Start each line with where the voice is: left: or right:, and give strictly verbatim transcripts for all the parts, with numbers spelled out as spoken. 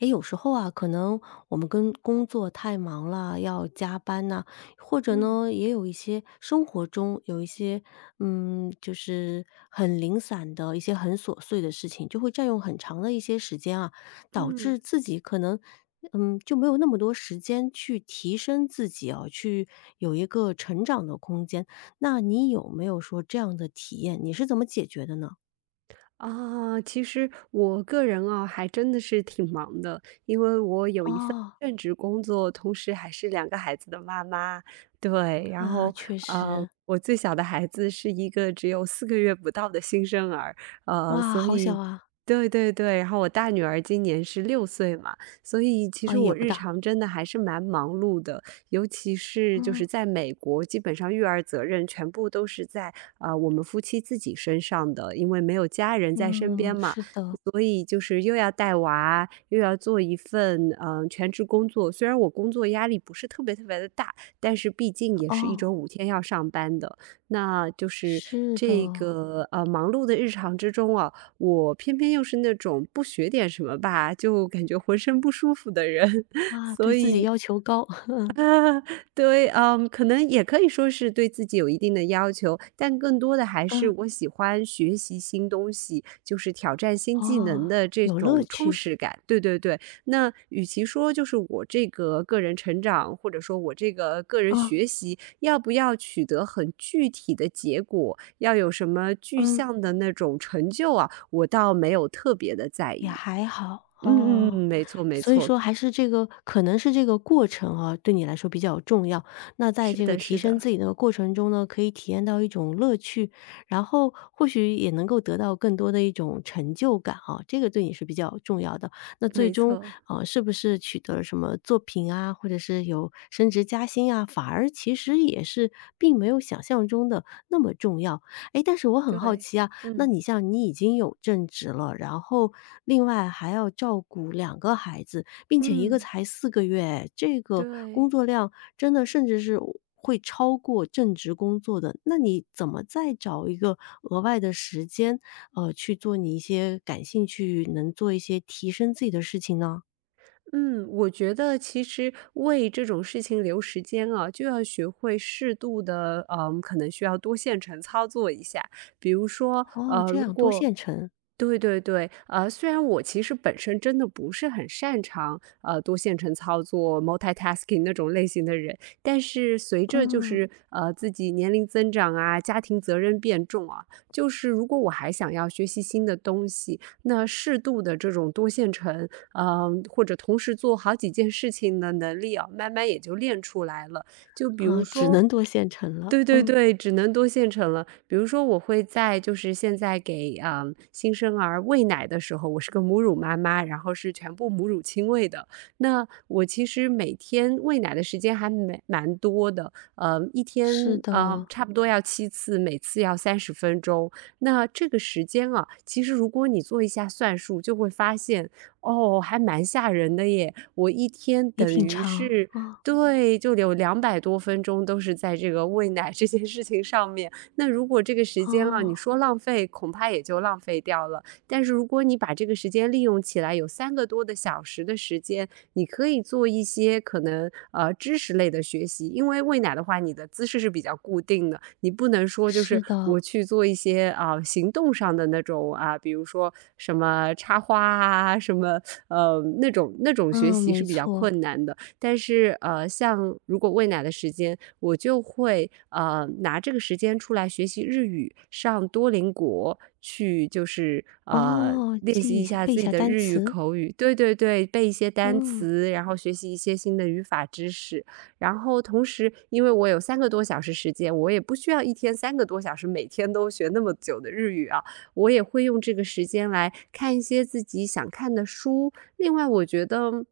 left: 诶，有时候啊，可能我们跟工作太忙了，要加班呐、或者
right: 嗯
left: 呢，也有一些生活中有一些，嗯，就是很零散的一些很琐碎的事情，就会占用很长的一些时间啊，导
right: 嗯，
left: 致自己可能，嗯，就没有那么多时间去提升自己啊，去有一个成长的空间。那你有没有说这样的体验？你是怎么解决的呢？
right: 啊，其实我个人啊，还真的是挺忙的，因为我有一份
left: 哦，
right: 正职工作，同时还是两个孩子的妈妈。对，然
left: 啊，
right: 后
left: 确
right: 呃，
left: 实，
right: 我最小的孩子是一个只有四个月不到的新生儿，呃，
left: 哇，
right: 所
left: 好小
right: 以
left: 啊，
right: 对对对，然后我大女儿今年是六岁嘛，所以其实
left: 啊，
right: 我
left: 也不
right: 日
left: 大。
right: 常真的还是蛮忙碌的。尤其是就
left: 嗯
right: 是在美国，基本上育儿责任全部都是在呃我们夫妻自己身上的，因为没有家人在身边
left: 嗯，
right: 嘛，
left: 是的，
right: 所以就是又要带娃啊，又要做一份嗯、呃全职工作。虽然我工作压力不是特别特别的大，但是毕竟也是一
left: 哦，
right: 周五天要上班的，那就是
left: 是的，
right: 这个呃忙碌的日常之中啊，我偏偏又是那种不学点什么吧，就感觉浑身不舒服的人，
left: 啊，
right: 所
left: 对自己
right: 以
left: 要求高，
right: 啊，对，嗯，可能也可以说是对自己有一定的要求，但更多的还是
left: 嗯，
right: 我喜欢学习新东西，就是挑战新技能
left: 哦，
right: 的这
left: 有乐
right: 种充
left: 趣，
right: 实感。对对对，那与其说就是我这个个人成长，或者说我这个个人
left: 啊，
right: 学习，要不要取得很具体的结果，要有什么具
left: 嗯。
right: 象的那种成就啊，我倒没有特别的在
left: 也
right: 意。
left: 还好，
right: 嗯嗯
left: 哦。
right: 嗯，没错没
left: 所以
right: 错，
left: 说还是这个可能是这个过程啊，对你来说比较重要。那在
right: 是
left: 这个
right: 的是
left: 提升
right: 的，
left: 自己的过程中呢，可以体验到一种乐趣，然后或许也能够得到更多的一种成就感啊，这个对你是比较重要的。那
right: 没
left: 最终，
right: 错。
left: 啊，呃是不是取得了什么作品啊，或者是有升职加薪啊，反而其实也是并没有想象中的那么重要。哎，但是我很好
right: 对，
left: 奇啊，那
right: 嗯
left: 你像你已经有正职了，然后另外还要照顾两个孩子，并且一个
right: 嗯。
left: 才四个月，这个工
right: 对，
left: 作量真的甚至是会超过正职工作的。那你怎么再找一个额外的时间，呃，去做你一些感兴趣、能做一些提升自己的事情呢？
right: 嗯，我觉得其实为这种事情留时间啊，就要学会适度的，嗯，可能需要多线程操作一下。比如说，
left: 哦，
right: 呃，
left: 这
right: 如
left: 样多
right: 果
left: 线程，
right: 对对对，呃，虽然我其实本身真的不是很擅长，呃，多线程操作、multitasking 那种类型的人，但是随着就
left: 嗯，
right: 是呃自己年龄增长啊，家庭责任变重啊，就是如果我还想要学习新的东西，那适度的这种多线程，嗯、或者同时做好几件事情的能力啊，慢慢也就练出来了。就比如
left: 啊，只
right: 说
left: 能多线程了，
right: 对对
left: 嗯，
right: 对，只能多现成了。比如说我会在就是现在给，啊，呃新生儿喂奶的时候，我是个母乳妈妈，然后是全部母乳亲喂的。那我其实每天喂奶的时间还蛮蛮多的，呃，一
left: 是
right: 天，呃，
left: 的，
right: 差不多要七次，每次要三十分钟。那这个时间啊，其实如果你做一下算术，就会发现哦，还蛮吓人的耶，我一天
left: 也
right: 等
left: 挺
right: 于
left: 长，
right: 是
left: 啊，
right: 对，就有两百多分钟都是在这个喂奶这件事情上面。那如果这个时间啊，你
left: 哦，
right: 说浪费，恐怕也就浪费掉了。但是如果你把这个时间利用起来，有三个多的小时的时间，你可以做一些可能，呃，知识类的学习。因为喂奶的话，你的姿势是比较固定的，你不能说就是
left: 是的，
right: 我去做一些啊、行动上的那种啊，比如说什么插花啊，什么呃那种那种学
left: 嗯，
right: 习是
left: 没
right: 比较
left: 错。
right: 困难的。但是呃，像如果喂奶的时间，我就会呃拿这个时间出来学习日语，上多邻国去就是呃。
left: 哦，
right: 练习
left: 记一
right: 一
left: 下
right: 下
left: 背一
right: 自己
left: 下
right: 的
left: 单
right: 日语
left: 词，
right: 口语，对对对，背一些单
left: 嗯，
right: 词，然后学习一些新的语法知识。然后同时，因为我有三个多小时时间，我也不需要一天三个多小时，每天都学那么久的日语啊。我也会用这个时间来看一些自己想看的书。另外，我觉得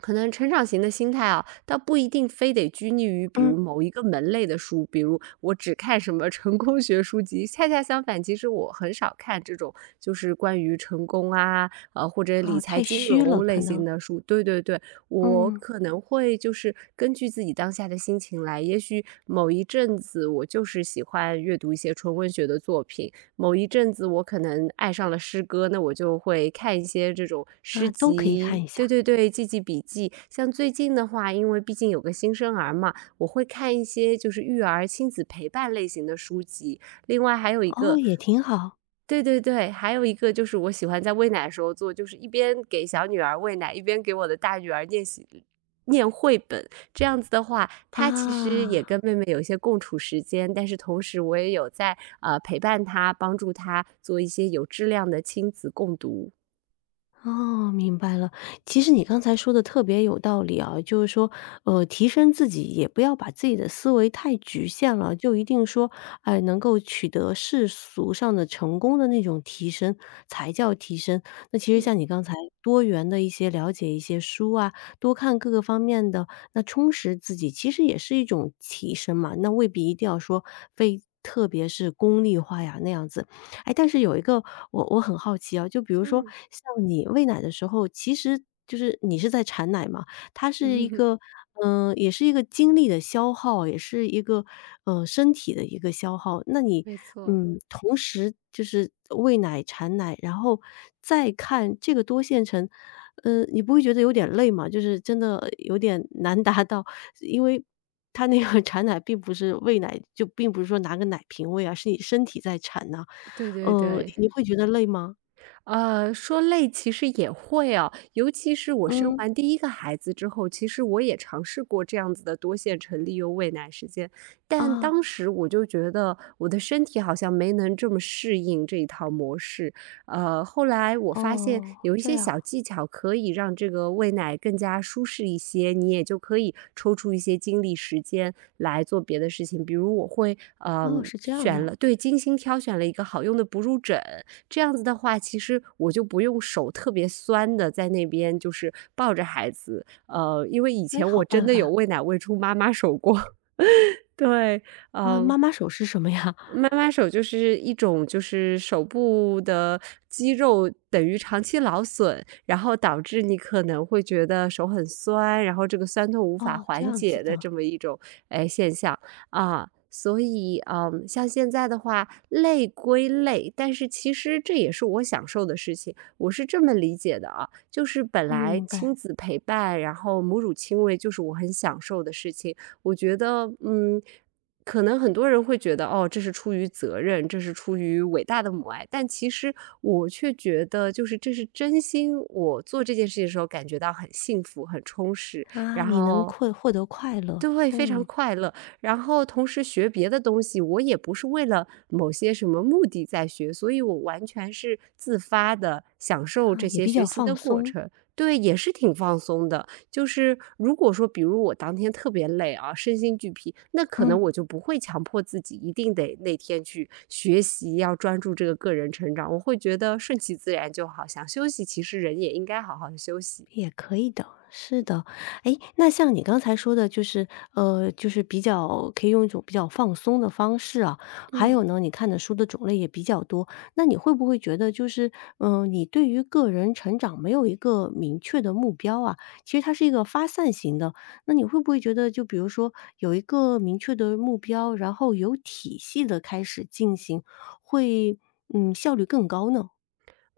right: 可能成长型的心态啊，倒不一定非得拘泥于比如
left: 嗯。
right: 某一个门类的书，比如我只看什么成功学书籍。恰恰相反，其实我很少看这种就是关于成功啊，呃或者理
left: 哦，
right: 财
left: 太
right: 金
left: 虚了
right: 融类
left: 可
right: 型
left: 能，
right: 的书。对对对。我
left: 嗯。
right: 可能会就是根据自己当下的心情来，也许某一阵子我就是喜欢阅读一些纯文学的作品，某一阵子我可能爱上了诗歌，那我就会看一些这种诗
left: 啊，都可以
right: 集，
left: 看一
right: 对
left: 下，
right: 对对，记记笔记。像最近的话，因为毕竟有个新生儿嘛，我会看一些就是育儿、亲子陪伴类型的书籍。另外还有一
left: 哦，
right: 个，
left: 也挺好，
right: 对对对，还有一个就是我喜欢在喂奶的时候做，就是一边给小女儿喂奶，一边给我的大女儿念习念绘本。这样子的话，
left: 啊。
right: 她其实也跟妹妹有一些共处时间，但是同时我也有在呃陪伴她，帮助她做一些有质量的亲子共读。
left: 哦，明白了。其实你刚才说的特别有道理啊，就是说，呃，提升自己也不要把自己的思维太局限了，就一定说，哎，能够取得世俗上的成功的那种提升才叫提升。那其实
right: 嗯
left: 像你刚才多元的一些了解一些书啊，多看各个方面的，那充实自己其实也是一种提升嘛。那未必一定要说非特别是功利化呀那样子，哎，但是有一个我我很好奇啊，就比如说
right: 嗯
left: 像你喂奶的时候，其实就是你是在产奶嘛，它是一
right: 嗯，
left: 个，嗯、也是一个精力的消耗，也是一个呃身体的一个消耗。那 你
right: 没错，
left: 嗯，同时就是喂奶、产奶，然后再看这个多线程，嗯、你不会觉得有点累吗？就是真的有点 难达到，因为。它那个 产奶并不是喂奶，就并不是说拿个奶瓶喂啊，是你身体在产呐、
right: 对对
left: 嗯，
right: 对。
left: 你会觉得累吗？
right: 呃，说累其实也会啊，尤其是我生
left: 嗯。
right: 完第一个孩子之后，其实我也尝试过这样子的多线程利用喂奶时间，但
left: 啊，
right: 当时我就觉得我的身体好像没能这么适应这一套模式。呃，后来我发现
left: 哦，
right: 有一
left: 这
right: 些
left: 样，
right: 小技巧可以让这个喂奶更加舒适一些，你也就可以抽出一些精力时间来做别的事情，比如我会
left: 哦，
right: 嗯、
left: 是这样
right: 选了
left: 的，
right: 对，精心挑选了一个好用的哺乳枕，这样子的话，其实我就不用手特别酸的在那边就是抱着孩子，呃，因为以
left: 哎，
right: 前我
left: 好
right: 真
left: 办
right: 的有
left: 法。
right: 喂奶喂出妈妈手过。对，嗯、
left: 啊，
right: 呃
left: 妈妈手是什么呀？
right: 妈 妈手就是一种就是手部的肌肉等于长期劳损，然后导致你可能会觉得手很酸，然后这个酸痛无法
left: 哦，这
right: 缓
left: 样子
right: 解的
left: 的，
right: 这么一种，哎，现象。啊，所以，嗯，像现在的话，累归累，但是其实这也是我享受的事情，我是这么理解的啊，就是本
left: 嗯，
right: 来
left: 明白。
right: 亲子陪伴，然后母乳亲喂就是我很享受的事情。我觉得，嗯，可能很多人会觉得，哦，这是出于责任，这是出于伟大的母爱，但其实我却觉得，就是这是真心。我做这件事情的时候，感觉到很幸福、很充实，
left: 啊，
right: 然
left: 你能
right: 后
left: 快获得快乐，
right: 对，非常
left: 嗯，
right: 快乐。然后同时学别的东西，我也不是为了某些什么目的在学，所以我完全是自发的享受
left: 啊，
right: 这
left: 也
right: 些
left: 比
right: 学
left: 较
right: 习
left: 放
right: 的过
left: 松，
right: 程。对，也是挺放松的。就是如果说，比如我当天特别累啊，身心俱疲，那可
left: 嗯。
right: 能我就不会强迫自己一定得那天去学习，要专注这个个人成长。我会觉得顺其自然就好，想休息，其实人也应该好好的休息。
left: 也可以的，是的。哎，那像你刚才说的，就是呃，就是比较可以用一种比较放松的方式啊。还有
right: 嗯。
left: 呢，你看的书的种类也比较多，那你会不会觉得就是，嗯，你对于个人成长没有一个明确的目标啊？其实它是一个发散型的，那你会不会觉得就比如说有一个明确的目标，然后有体系的开始进行，会，嗯，效率更高呢？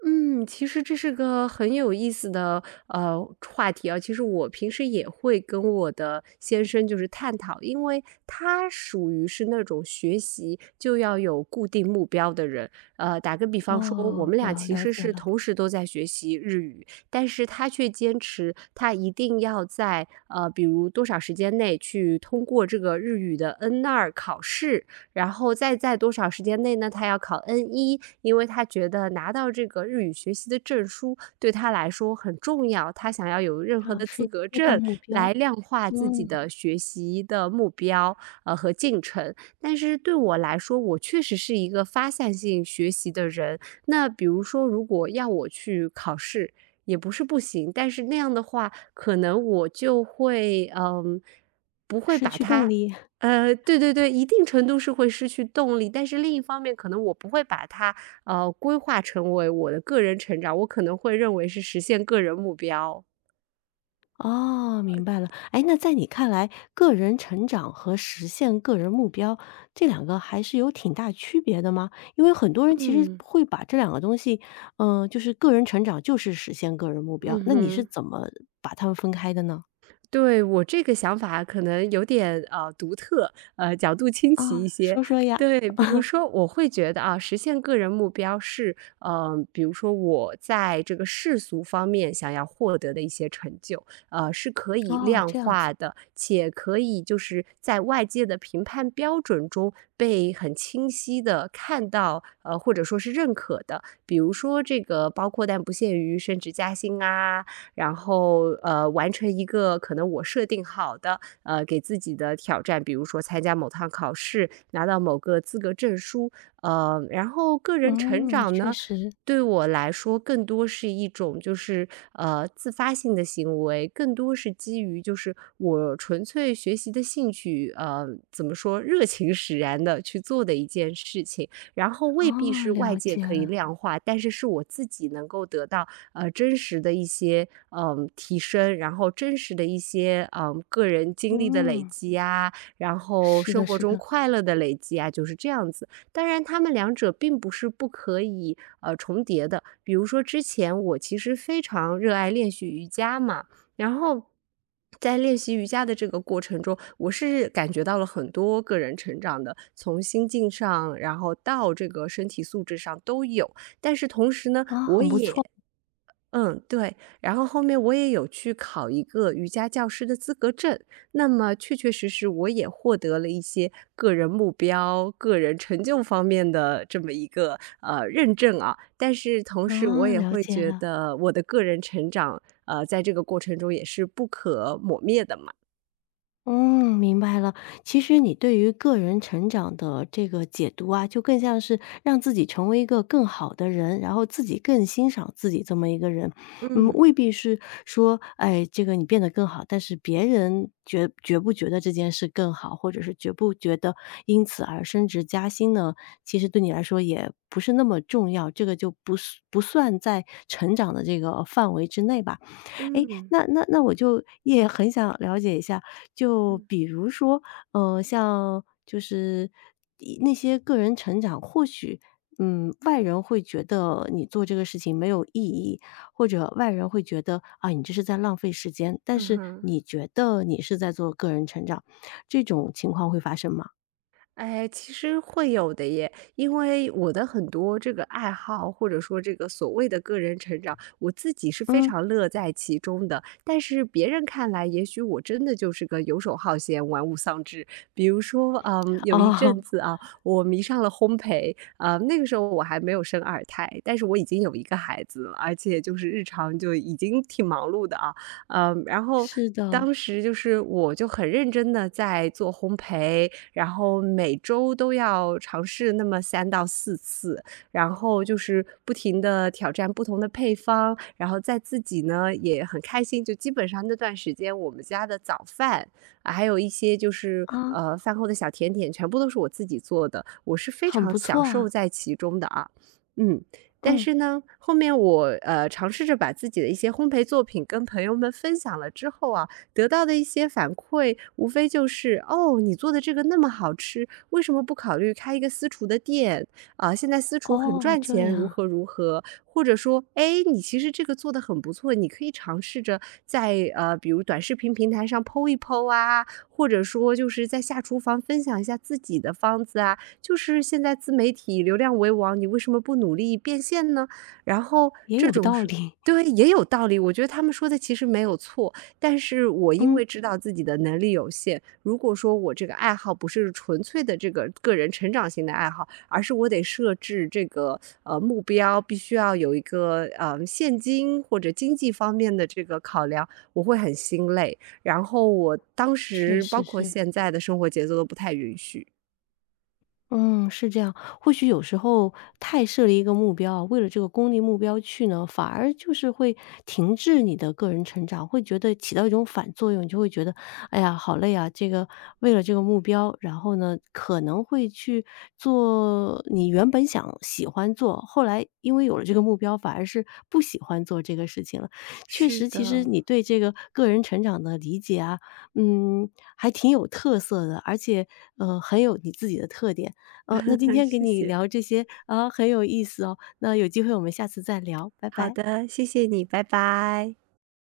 right: 嗯，其实这是个很有意思的呃话题啊。其实我平时也会跟我的先生就是探讨，因为他属于是那种学习就要有固定目标的人。呃，打个比方说，我
left: 哦，
right: 们俩
left: 了
right: 其
left: 了
right: 实
left: 解
right: 是
left: 了，
right: 同时都在学习日语，但是他却坚持他一定要在呃，比如多少时间内去通过这个日语的 n 二考试，然后再在多少时间内呢，他要考 N 一，因为他觉得拿到这个日语学习的证书对他来说很重要，他想要有任何
left: 啊，
right: 的资
left: 是
right: 格
left: 阶段
right: 证
left: 目标。
right: 来量化自己
left: 嗯，
right: 的学习的目标，呃和进程。但是对我来说，我确实是一个发散性学习的人。那比如说，如果要我去考试，也不是不行，但是那样的话，可能我就会，嗯，不会
left: 失
right: 把
left: 去动
right: 它
left: 力。
right: 呃，对对对，一定程度是会失去动力，但是另一方面，可能我不会把它，呃，规划成为我的个人成长，我可能会认为是实现个人目标。
left: 哦，明白了。哎，那在你看来，个人成长和实现个人目标，这两个还是有挺大区别的吗？因为很多人其实
right: 嗯，
left: 会把这两个东西，嗯、就是个人成长就是实现个人目标，
right: 嗯
left: 那你是
right: 哼。
left: 怎么把它们分开的呢？
right: 对，我这个想法可能有点，呃，独特，呃，角度清奇一
left: 啊、
right: 些。
left: 说说呀。
right: 对，比如说我会觉得啊，实现个人目标是，呃，比如说我在这个世俗方面想要获得的一些成就，呃，是可以
left: 哦，
right: 量
left: 这样子。
right: 化的，且可以就是在外界的评判标准中被很清晰的看到，呃，或者说是认可的。比如说这个包括但不限于升职加薪啊，然后呃完成一个可能我设定好的呃给自己的挑战，比如说参加某趟考试，拿到某个资格证书，呃，然后个人成
left: 嗯，
right: 长
left: 确
right: 呢。
left: 实。
right: 对我来说，更多是一种就是呃自发性的行为，更多是基于就是我纯粹学习的兴趣，呃，怎么说热情使然的去做的一件事情，然后未必
left: 哦，
right: 是外
left: 了
right: 界
left: 解
right: 可以
left: 了。
right: 量化，但是是我自己能够得到呃，真实的一些，嗯，提升，然后真实的一些，嗯，个人经历的累
left: 嗯，
right: 积啊，然后
left: 是
right: 生
left: 的，
right: 活
left: 是
right: 中
left: 的。
right: 快乐的累积啊，就是这样子。当然，他们两者并不是不可以，呃，重叠的。比如说之前我其实非常热爱练习瑜伽嘛，然后在练习瑜伽的这个过程中，我是感觉到了很多个人成长的，从心境上，然后到这个身体素质上都有。但是同时呢，
left: 啊、
right: 我
left: 很不
right: 也
left: 错。
right: 嗯，对。然后后面我也有去考一个瑜伽教师的资格证，那么确确实实我也获得了一些个人目标、个人成就方面的这么一个呃认证啊。但是同时我
left: 啊、
right: 也
left: 了
right: 会
left: 解
right: 觉
left: 了。
right: 得我的个人成长，呃，在这个过程中也是不可磨灭的嘛。
left: 嗯，明白了。其实你对于个人成长的这个解读啊，就更像是让自己成为一个更好的人，然后自己更欣赏自己这么一个人。嗯，
right: 嗯
left: 未必是说，哎，这个你变得更好，但是别人觉觉不觉得这件事更好，或者是觉不觉得因此而升职加薪呢？其实对你来说也不是那么重要，这个就不是不算在成长的这个范围之内吧。哎，
right: 嗯
left: 那那那我就也很想了解一下，就
right: 嗯
left: 比如说，呃，像就是一那些个人成长，或许，嗯，外人会觉得你做这个事情没有意义，或者外人会觉得，啊，你这是在浪费时间，但
right: 嗯
left: 是
right: 哼。
left: 你觉得你是在做个人成长，这种情况会发生吗？
right: 哎，其实会有的耶，因为我的很多这个爱好，或者说这个所谓的个人成长，我自己是非
left: 嗯，
right: 常乐在其中的。但是别人看来，也许我真的就是个游手好闲、玩物丧志。比如说，嗯，有一
left: 哦，
right: 阵子 啊，我迷上了烘焙，啊、那个时候我还没有生二胎，但是我已经有一个孩子了，而且就是日常就已经挺忙碌的啊，嗯，然后。
left: 是的，
right: 当时就是，我就很认真的在做烘焙，然后每周都要尝试那么三到四次，然后就是不停的挑战不同的配方，然后在自己呢也很开心，就基本上那段时间我们家的早饭，啊还有一些就是
left: 啊，
right: 呃饭后的小甜点，全部都是我自己做的，我是非
left: 很
right: 常
left: 不
right: 享
left: 错
right: 受
left: 啊，
right: 在其中的啊，嗯。但
left: 嗯，
right: 是呢，后面我呃尝试着把自己的一些烘焙作品跟朋友们分享了之后啊，得到的一些反馈，无非就是哦，你做的这个那么好吃，为什么不考虑开一个私厨的店啊？现在私厨很
left: 哦，
right: 赚
left: 这
right: 钱，如
left: 样，
right: 何如何？或者说，哎，你其实这个做的很不错，你可以尝试着在呃，比如短视频平台上 P O 一 P O 啊，或者说就是在下厨房分享一下自己的方子啊。就是现在自媒体流量为王，你为什么不努力变现呢？然后
left: 也
right: 这
left: 有
right: 种
left: 道
right: 是
left: 理，
right: 对，也有道理。我觉得他们说的其实没有错，但是我因
left: 嗯，
right: 为知道自己的能力有限，如果说我这个爱好不是纯粹的这个个人成长型的爱好，而是我得设置这个呃目标，必须要有一个呃现金或者经济方面的这个考量，我会很心累。然后我当
left: 确
right: 时包
left: 实
right: 括
left: 是。
right: 现在的生活节奏都不太允许。
left: 嗯，是这样。或许有时候太设立一个目标，为了这个功利目标去呢，反而就是会停滞你的个人成长，会觉得起到一种反作用，你就会觉得，哎呀，好累啊！这个为了这个目标，然后呢，可能会去做你原本想喜欢做，后来因为有了这个目标，反而是不喜欢做这个事情了。确
right: 是
left: 实，其实
right: 的，
left: 你对这个个人成长的理解啊，嗯，还挺有特色的，而且呃，很有你自己的特点。呃，那今 天给
right: 谢
left: 你
right: 谢。
left: 聊这些，啊，很有意思哦，那有机会我们下次再聊，拜
right: 好
left: 拜。
right: 的，谢谢你，拜拜。